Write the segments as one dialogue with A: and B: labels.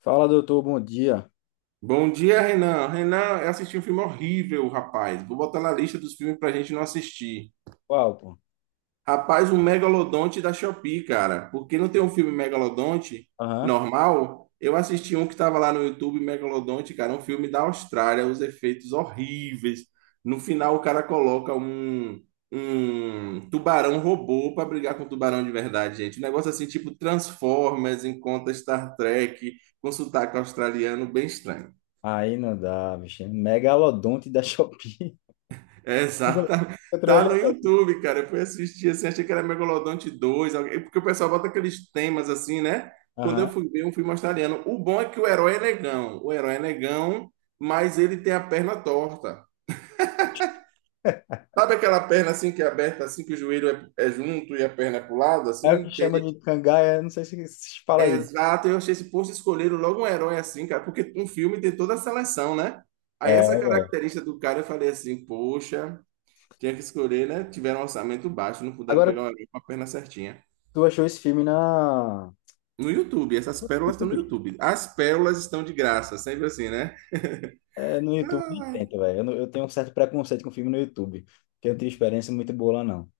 A: Fala, doutor, bom dia.
B: Bom dia, Renan. Renan, eu assisti um filme horrível, rapaz. Vou botar na lista dos filmes pra gente não assistir.
A: Qual, pô?
B: Rapaz, um Megalodonte da Shopee, cara. Porque não tem um filme Megalodonte
A: Aham.
B: normal? Eu assisti um que tava lá no YouTube, Megalodonte, cara, um filme da Austrália, os efeitos horríveis. No final, o cara coloca um tubarão robô pra brigar com o tubarão de verdade, gente. Um negócio assim, tipo Transformers, encontra Star Trek, com sotaque australiano, bem estranho.
A: Aí não dá, bicho. Megalodonte da Shopee.
B: É, exatamente.
A: Encontrou
B: Tá
A: ele
B: no
A: agora.
B: YouTube, cara. Eu fui assistir assim, achei que era Megalodonte 2 porque o pessoal bota aqueles temas assim, né? Quando eu
A: Aham.
B: fui ver um filme australiano. O bom é que o herói é negão. O herói é negão, mas ele tem a perna torta. Sabe aquela perna assim que é aberta, assim, que o joelho é junto e a perna é pro lado,
A: É o que
B: assim? Tem
A: chama
B: gente.
A: de cangaia, não sei se fala aí.
B: Exato, eu achei esse posto escolheram logo um herói assim, cara, porque um filme tem toda a seleção, né? Aí
A: É,
B: essa
A: velho.
B: característica do cara eu falei assim, poxa. Tinha que escolher, né? Tiveram um orçamento baixo, não puderam
A: Agora,
B: pegar o elenco com a perna certinha.
A: tu achou esse filme na...
B: No YouTube, essas pérolas estão no YouTube. As pérolas estão de graça, sempre assim, né?
A: É, no YouTube nem
B: Ah,
A: tenta, velho. Eu, não- Eu tenho um certo preconceito com filme no YouTube, porque eu não tenho experiência muito boa lá, não.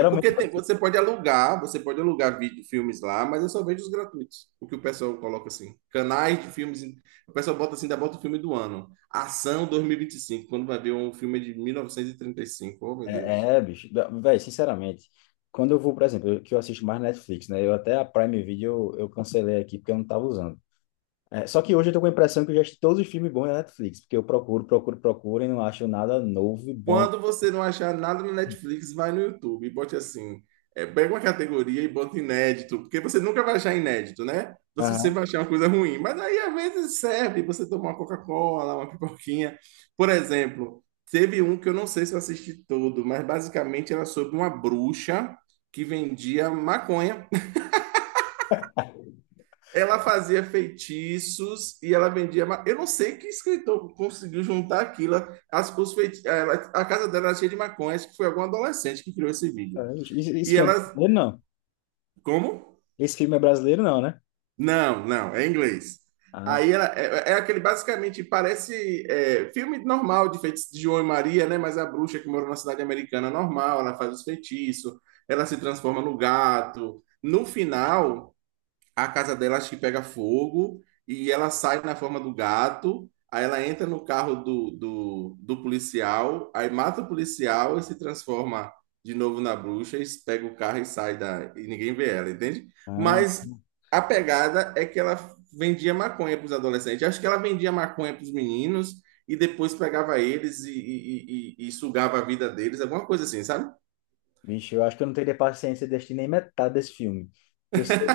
B: é porque você pode alugar vídeo, filmes lá, mas eu só vejo os gratuitos. O que o pessoal coloca assim. Canais de filmes. O pessoal bota assim, ainda bota o filme do ano. Ação dois mil e vinte e cinco quando vai ver um filme de mil novecentos e trinta e cinco. Oh, meu Deus.
A: é, é bicho. Velho, sinceramente, quando eu vou, por exemplo, que eu assisto mais Netflix, né? Eu até a Prime Video eu cancelei aqui porque eu não tava usando. É, só que hoje eu tô com a impressão que eu já assisti todos os filmes bons na Netflix, porque eu procuro, procuro, procuro e não acho nada novo e bom.
B: Quando você não achar nada no Netflix, vai no YouTube e bote assim. Pega uma categoria e bota inédito, porque você nunca vai achar inédito, né? Você sempre
A: Aham.
B: vai achar uma coisa ruim. Mas aí às vezes serve você tomar uma Coca-Cola, uma pipoquinha. Por exemplo, teve um que eu não sei se eu assisti todo, mas basicamente era sobre uma bruxa que vendia maconha. Ela fazia feitiços e ela vendia. Eu não sei que escritor conseguiu juntar aquilo. As, os feiti... eh, ela, A casa dela era cheia de maconha, acho que foi algum adolescente que criou esse vídeo.
A: É, esse
B: E
A: filme é
B: ela.
A: brasileiro, não.
B: Como?
A: Esse filme é brasileiro, não, né?
B: Não, não, é em inglês.
A: Ah,
B: Aí ela é aquele basicamente parece filme normal de feitiço de João e Maria, né? Mas a bruxa que mora na cidade americana normal, ela faz os feitiços, ela se transforma no gato. No final, a casa dela acho que pega fogo e ela sai na forma do gato. Aí ela entra no carro do policial, aí mata o policial e se transforma de novo na bruxa, e pega o carro e sai da. E ninguém vê ela, entende?
A: ah,
B: Mas a pegada é que ela vendia maconha para os adolescentes. Acho que ela vendia maconha para os meninos e depois pegava eles e sugava a vida deles, alguma coisa assim, sabe?
A: bicho, eu acho que eu não teria paciência de assistir nem metade desse filme. Porque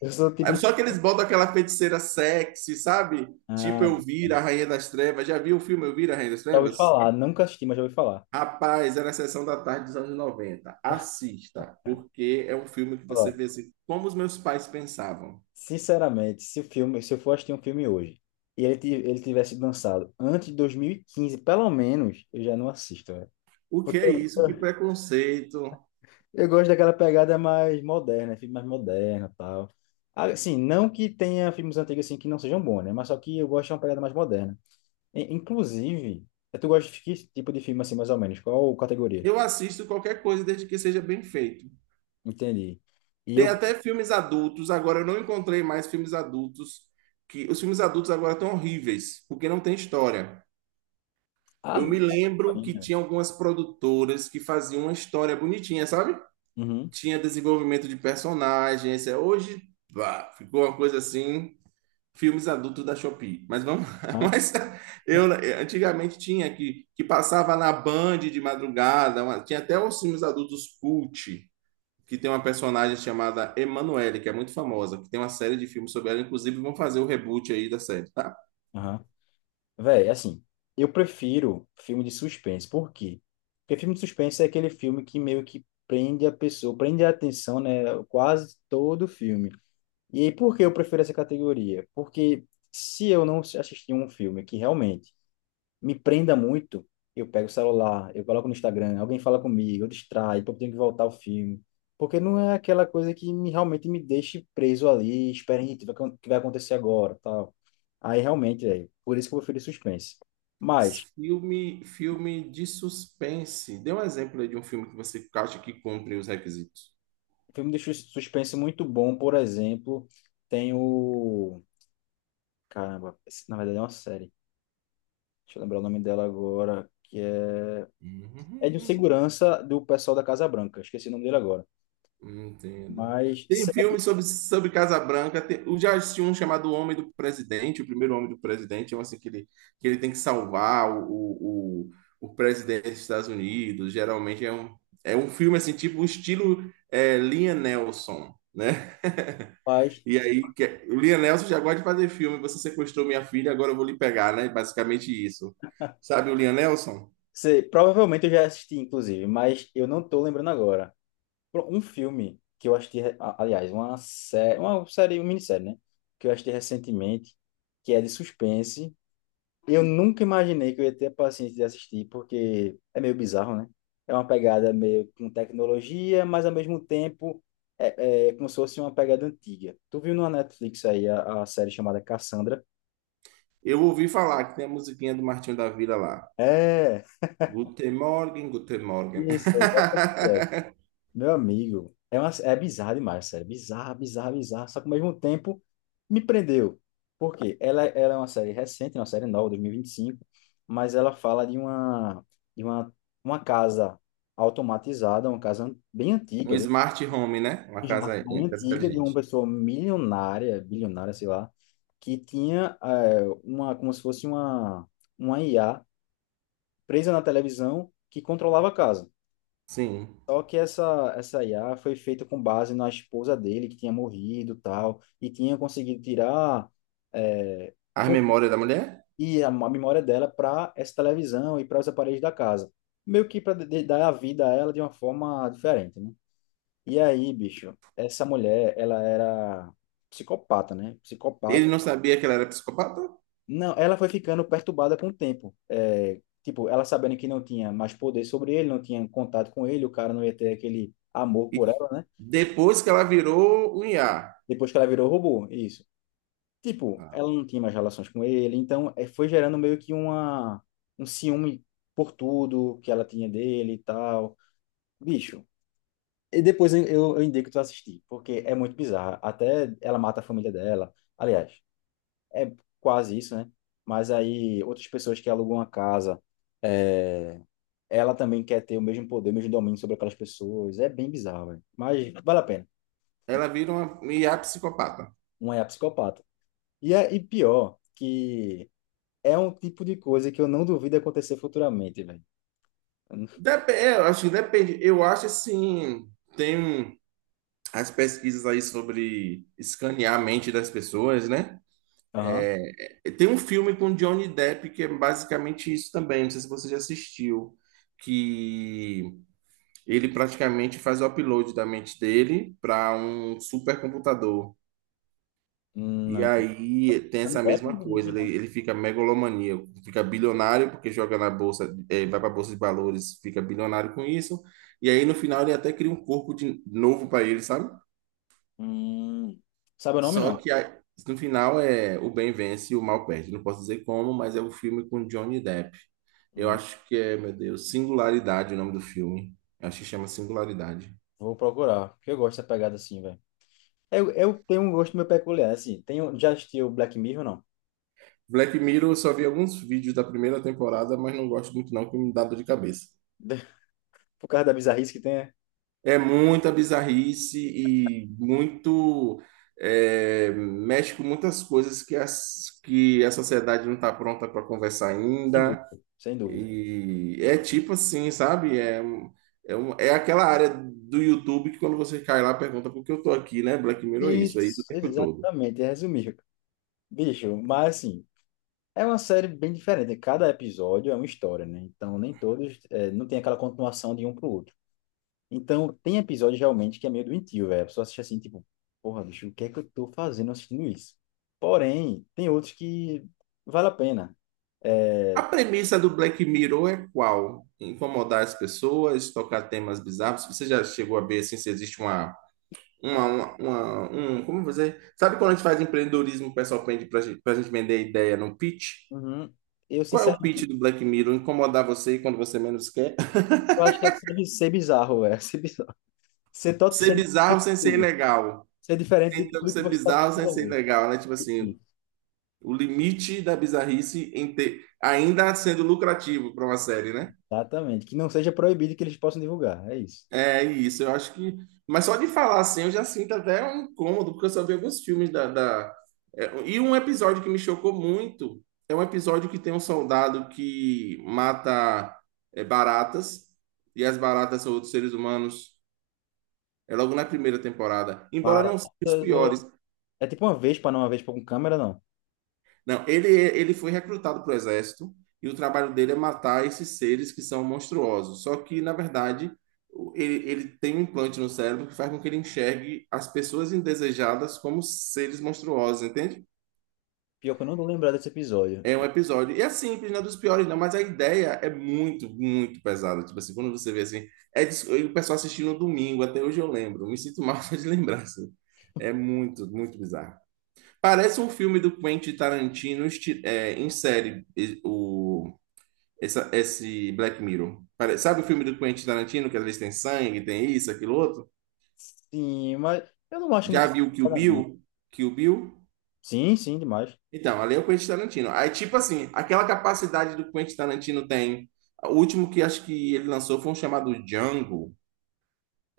A: eu sou o tipo de...
B: Só que eles botam aquela feiticeira sexy, sabe? Tipo
A: Ah,
B: Elvira, a Rainha das Trevas. Já viu o filme Elvira, a Rainha das
A: já ouvi
B: Trevas?
A: falar, nunca assisti, mas já ouvi falar.
B: Rapaz, era a sessão da tarde dos anos 90. Assista, porque é um filme que você
A: Ó,
B: vê assim, como os meus pais pensavam.
A: sinceramente, se o filme, se eu for assistir um filme hoje e ele, ele tivesse lançado antes de 2015, pelo menos, eu já não assisto, velho.
B: O que
A: Porque
B: é
A: eu,
B: isso? Que preconceito.
A: Eu gosto daquela pegada mais moderna, filme mais moderno, tal. Ah, assim, não que tenha filmes antigos assim que não sejam bons, né? Mas só que eu gosto de uma pegada mais moderna. Inclusive, tu gosta de que tipo de filme assim, mais ou menos? Qual categoria?
B: Eu assisto qualquer coisa desde que seja bem feito.
A: Entendi. E
B: Tem
A: eu
B: até filmes adultos, agora eu não encontrei mais filmes adultos que os filmes adultos agora estão horríveis, porque não tem história.
A: ah,
B: Eu me lembro que
A: né?
B: tinha algumas produtoras que faziam uma história bonitinha, sabe?
A: Uhum.
B: Tinha desenvolvimento de personagens. É, hoje, pá, ficou uma coisa assim, filmes adultos da Shopee. Mas vamos lá.
A: Ah,
B: Mas eu antigamente tinha que passava na Band de madrugada, tinha até os filmes adultos cult, que tem uma personagem chamada Emanuele, que é muito famosa, que tem uma série de filmes sobre ela, inclusive vão fazer o reboot aí da série. Tá?
A: aham. Véi, assim, eu prefiro filme de suspense. Por quê? Porque filme de suspense é aquele filme que meio que prende a pessoa, prende a atenção, né? Quase todo o filme. E aí, por que eu prefiro essa categoria? Porque se eu não assistir um filme que realmente me prenda muito, eu pego o celular, eu coloco no Instagram, alguém fala comigo, eu distraio, então eu tenho que voltar ao filme. Porque não é aquela coisa que me, realmente me deixe preso ali, esperando o que vai acontecer agora, tal. Aí, realmente, é por isso que eu prefiro suspense. Mas,
B: Filme de suspense. Dê um exemplo aí de um filme que você acha que cumpre os requisitos.
A: filme de suspense muito bom, por exemplo, tem o... Caramba, esse, na verdade é uma série. Deixa eu lembrar o nome dela agora, que é...
B: Uhum.
A: É de um segurança do pessoal da Casa Branca. Esqueci o nome dele agora.
B: Entendo.
A: Mas,
B: Tem
A: sei lá,
B: filme sobre Casabranca. Tem, eu já assisti um chamado O Homem do Presidente, o primeiro Homem do Presidente, é um assim que ele, tem que salvar o presidente dos Estados Unidos. Geralmente é um filme assim, tipo o estilo Liam Nelson, né?
A: rapaz,
B: E aí, o Liam Neeson já gosta de fazer filme. Você sequestrou minha filha, agora eu vou lhe pegar, né? Basicamente isso. Sabe o Liam Neeson?
A: sei, provavelmente eu já assisti, inclusive, mas eu não tô lembrando agora. Um filme que eu assisti, aliás, uma minissérie, né? Que eu assisti recentemente, que é de suspense. Eu nunca imaginei que eu ia ter a paciência de assistir, porque é meio bizarro, né? É uma pegada meio com tecnologia, mas ao mesmo tempo é como se fosse uma pegada antiga. Tu viu na Netflix aí a série chamada Cassandra?
B: Eu ouvi falar que tem a musiquinha do Martinho da Vila lá.
A: É,
B: Guten Morgen, Guten Morgen.
A: isso, é exatamente essa. Meu amigo, é bizarro demais, sério. Bizarro, bizarro, bizarro. Só que ao mesmo tempo me prendeu. Por quê? Ela é uma série recente, uma série nova, 2025, mas ela fala de uma, uma casa automatizada, uma casa bem
B: Um
A: antiga,
B: smart home, né? Uma casa,
A: bem
B: uma casa
A: antiga, de uma
B: inteligente.
A: pessoa milionária, bilionária, sei lá, que tinha é, como se fosse uma IA presa na televisão que controlava a casa.
B: Sim.
A: Só que essa IA foi feita com base na esposa dele, que tinha morrido e tal, e tinha conseguido tirar é,
B: As
A: com-
B: memórias da mulher?
A: e a memória dela para essa televisão e para os aparelhos da casa. Meio que para dar a vida a ela de uma forma diferente, né? E aí, bicho, essa mulher, ela era psicopata, né?
B: Ele
A: Psicopata.
B: não sabia que ela era psicopata?
A: Não, ela foi ficando perturbada com o tempo. É, tipo, ela sabendo que não tinha mais poder sobre ele, não tinha contato com ele, o cara não ia ter aquele amor por
B: E
A: ela, né?
B: depois que ela virou um IA.
A: Depois que ela virou robô, isso. Tipo, ela não tinha mais relações com ele, então foi gerando meio que um ciúme por tudo que ela tinha dele e tal. Bicho. E depois eu indico tu assistir, porque é muito bizarro. Até ela mata a família dela. Aliás, é quase isso, né? Mas aí outras pessoas que alugam uma casa, eh, ela também quer ter o mesmo poder, o mesmo domínio sobre aquelas pessoas. É bem bizarro, velho. Mas vale a pena.
B: Ela vira uma IA psicopata.
A: Uma é a psicopata. E pior que é um tipo de coisa que eu não duvido acontecer futuramente, velho.
B: Dep É, eu acho que depende. Eu acho assim. Tem um. As pesquisas aí sobre escanear a mente das pessoas, né?
A: Aham.
B: Tem um filme com Johnny Depp que é basicamente isso também, não sei se você já assistiu, que ele praticamente faz o upload da mente dele para um supercomputador. E
A: Não.
B: aí tem
A: Johnny
B: essa
A: Depp, não
B: mesma coisa,
A: duvido,
B: ele,
A: não.
B: ele fica megalomaníaco, fica bilionário porque joga na bolsa, vai para a bolsa de valores, fica bilionário com isso. E aí no final ele até cria um corpo de novo para ele, sabe?
A: Hum. Sabe o nome,
B: Só
A: não?
B: que no final é o bem vence e o mal perde. Não posso dizer como, mas é o filme com Johnny Depp. Eu
A: Hum.
B: acho que é, meu Deus, Singularidade o nome do filme. Acho que chama Singularidade.
A: Vou procurar, porque eu gosto dessa pegada assim, velho. Eu tenho um gosto meio peculiar, assim. Tenho, já assistiu Black Mirror, não?
B: Black Mirror, eu só vi alguns vídeos da primeira temporada, mas não gosto muito não, que me dá dor de cabeça.
A: Por causa da bizarrice que tem, é?
B: É muita bizarrice e muito mexe com muitas coisas que a sociedade não está pronta para conversar
A: Sem
B: ainda.
A: dúvida, sem dúvida.
B: E é tipo assim, sabe? É aquela área do YouTube que quando você cai lá, pergunta por que eu tô aqui, né? Black Mirror é isso
A: Isso,
B: o tempo todo.
A: exatamente, é resumir. Bicho, mas assim, é uma série bem diferente, né? Cada episódio é uma história, né? Então, nem todos, é, não tem aquela continuação de um pro outro. Então, tem episódio realmente que é meio doentio, velho. A pessoa assiste assim, tipo, porra, bicho, o que é que eu tô fazendo assistindo isso? Porém, tem outros que vale a pena.
B: A
A: É,
B: premissa do Black Mirror é qual? Incomodar as pessoas, tocar temas bizarros. Você já chegou a ver assim, se existe uma, uma, uma, como você... Sabe quando a gente faz empreendedorismo, o pessoal pede pra gente, vender ideia no pitch?
A: uhum. Eu,
B: Qual é o pitch
A: sinceramente,
B: do Black Mirror? Incomodar você quando você menos quer?
A: eu acho que é ser bizarro, velho. Ser bizarro.
B: Ser
A: Ser diferente de
B: bizarro sem ser
A: tudo.
B: ilegal.
A: Ser diferente de
B: Tentando
A: tudo que
B: ser
A: você está
B: bizarro
A: acostumado
B: sem
A: a
B: ser
A: ver.
B: legal, né? Tipo assim,
A: Isso,
B: o limite da bizarrice em ter, ainda sendo lucrativo para uma série, né?
A: exatamente. Que não seja proibido, que eles possam divulgar. É isso.
B: É isso, eu acho que. Mas só de falar assim, eu já sinto até um incômodo, porque eu só vi alguns filmes. E um episódio que me chocou muito é um episódio que tem um soldado que mata baratas, e as baratas são outros seres humanos. É logo na primeira temporada. Embora não sejam os
A: Baratas ou...
B: piores,
A: É tipo uma vez para não uma vez para com câmera, não.
B: não, ele foi recrutado para o exército e o trabalho dele é matar esses seres que são monstruosos. Só que, na verdade, ele, ele tem um implante no cérebro que faz com que ele enxergue as pessoas indesejadas como seres monstruosos, entende?
A: Pior que eu não tô lembrado desse episódio.
B: É um episódio. E é simples, não é dos piores, não, mas a ideia é muito, muito pesada. Tipo assim, quando você vê assim, e o pessoal assistindo no domingo, até hoje eu lembro, me sinto mal só de lembrar, assim. É muito, muito bizarro. Parece um filme do Quentin Tarantino em série, esse Black Mirror. Sabe o filme do Quentin Tarantino, que às vezes tem sangue, tem isso, aquilo outro?
A: Sim, mas eu não acho muito
B: Já
A: essa
B: viu Kill
A: parada.
B: Bill? Kill Bill?
A: Sim, sim, demais.
B: Então, ali é o Quentin Tarantino. Aí, tipo assim, aquela capacidade do Quentin Tarantino tem. O último que acho que ele lançou foi um chamado Django,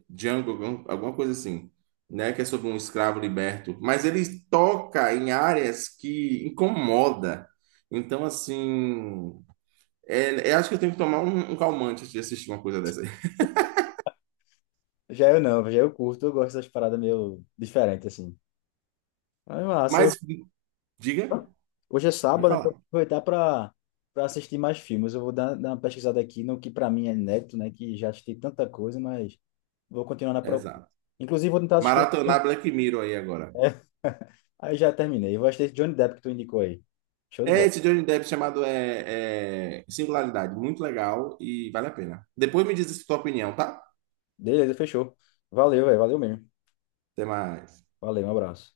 B: Alguma coisa assim, né? Que é sobre um escravo liberto. Mas ele toca em áreas que incomoda. Então, assim, é, eu acho que eu tenho que tomar um calmante antes de assistir uma coisa dessa aí.
A: Já eu não, já eu curto, eu gosto das paradas meio diferentes, assim. Mas massa, hoje,
B: Mas, diga,
A: hoje é
B: pode
A: sábado, né?
B: falar.
A: Vou aproveitar pra, pra assistir mais filmes. Eu vou dar uma pesquisada aqui no que pra mim é inédito, né? Que já assisti tanta coisa, mas vou continuar na procura.
B: Exato.
A: Inclusive, vou tentar assistir.
B: Maratonar Black Mirror aí agora.
A: É. Aí já terminei. Vou assistir Johnny Depp que tu indicou aí. Show de
B: É
A: bola.
B: esse Johnny Depp chamado Singularidade. Muito legal e vale a pena. Depois me diz a sua opinião, tá?
A: Beleza, fechou. Valeu, velho. Valeu mesmo.
B: Até mais.
A: Valeu, um abraço.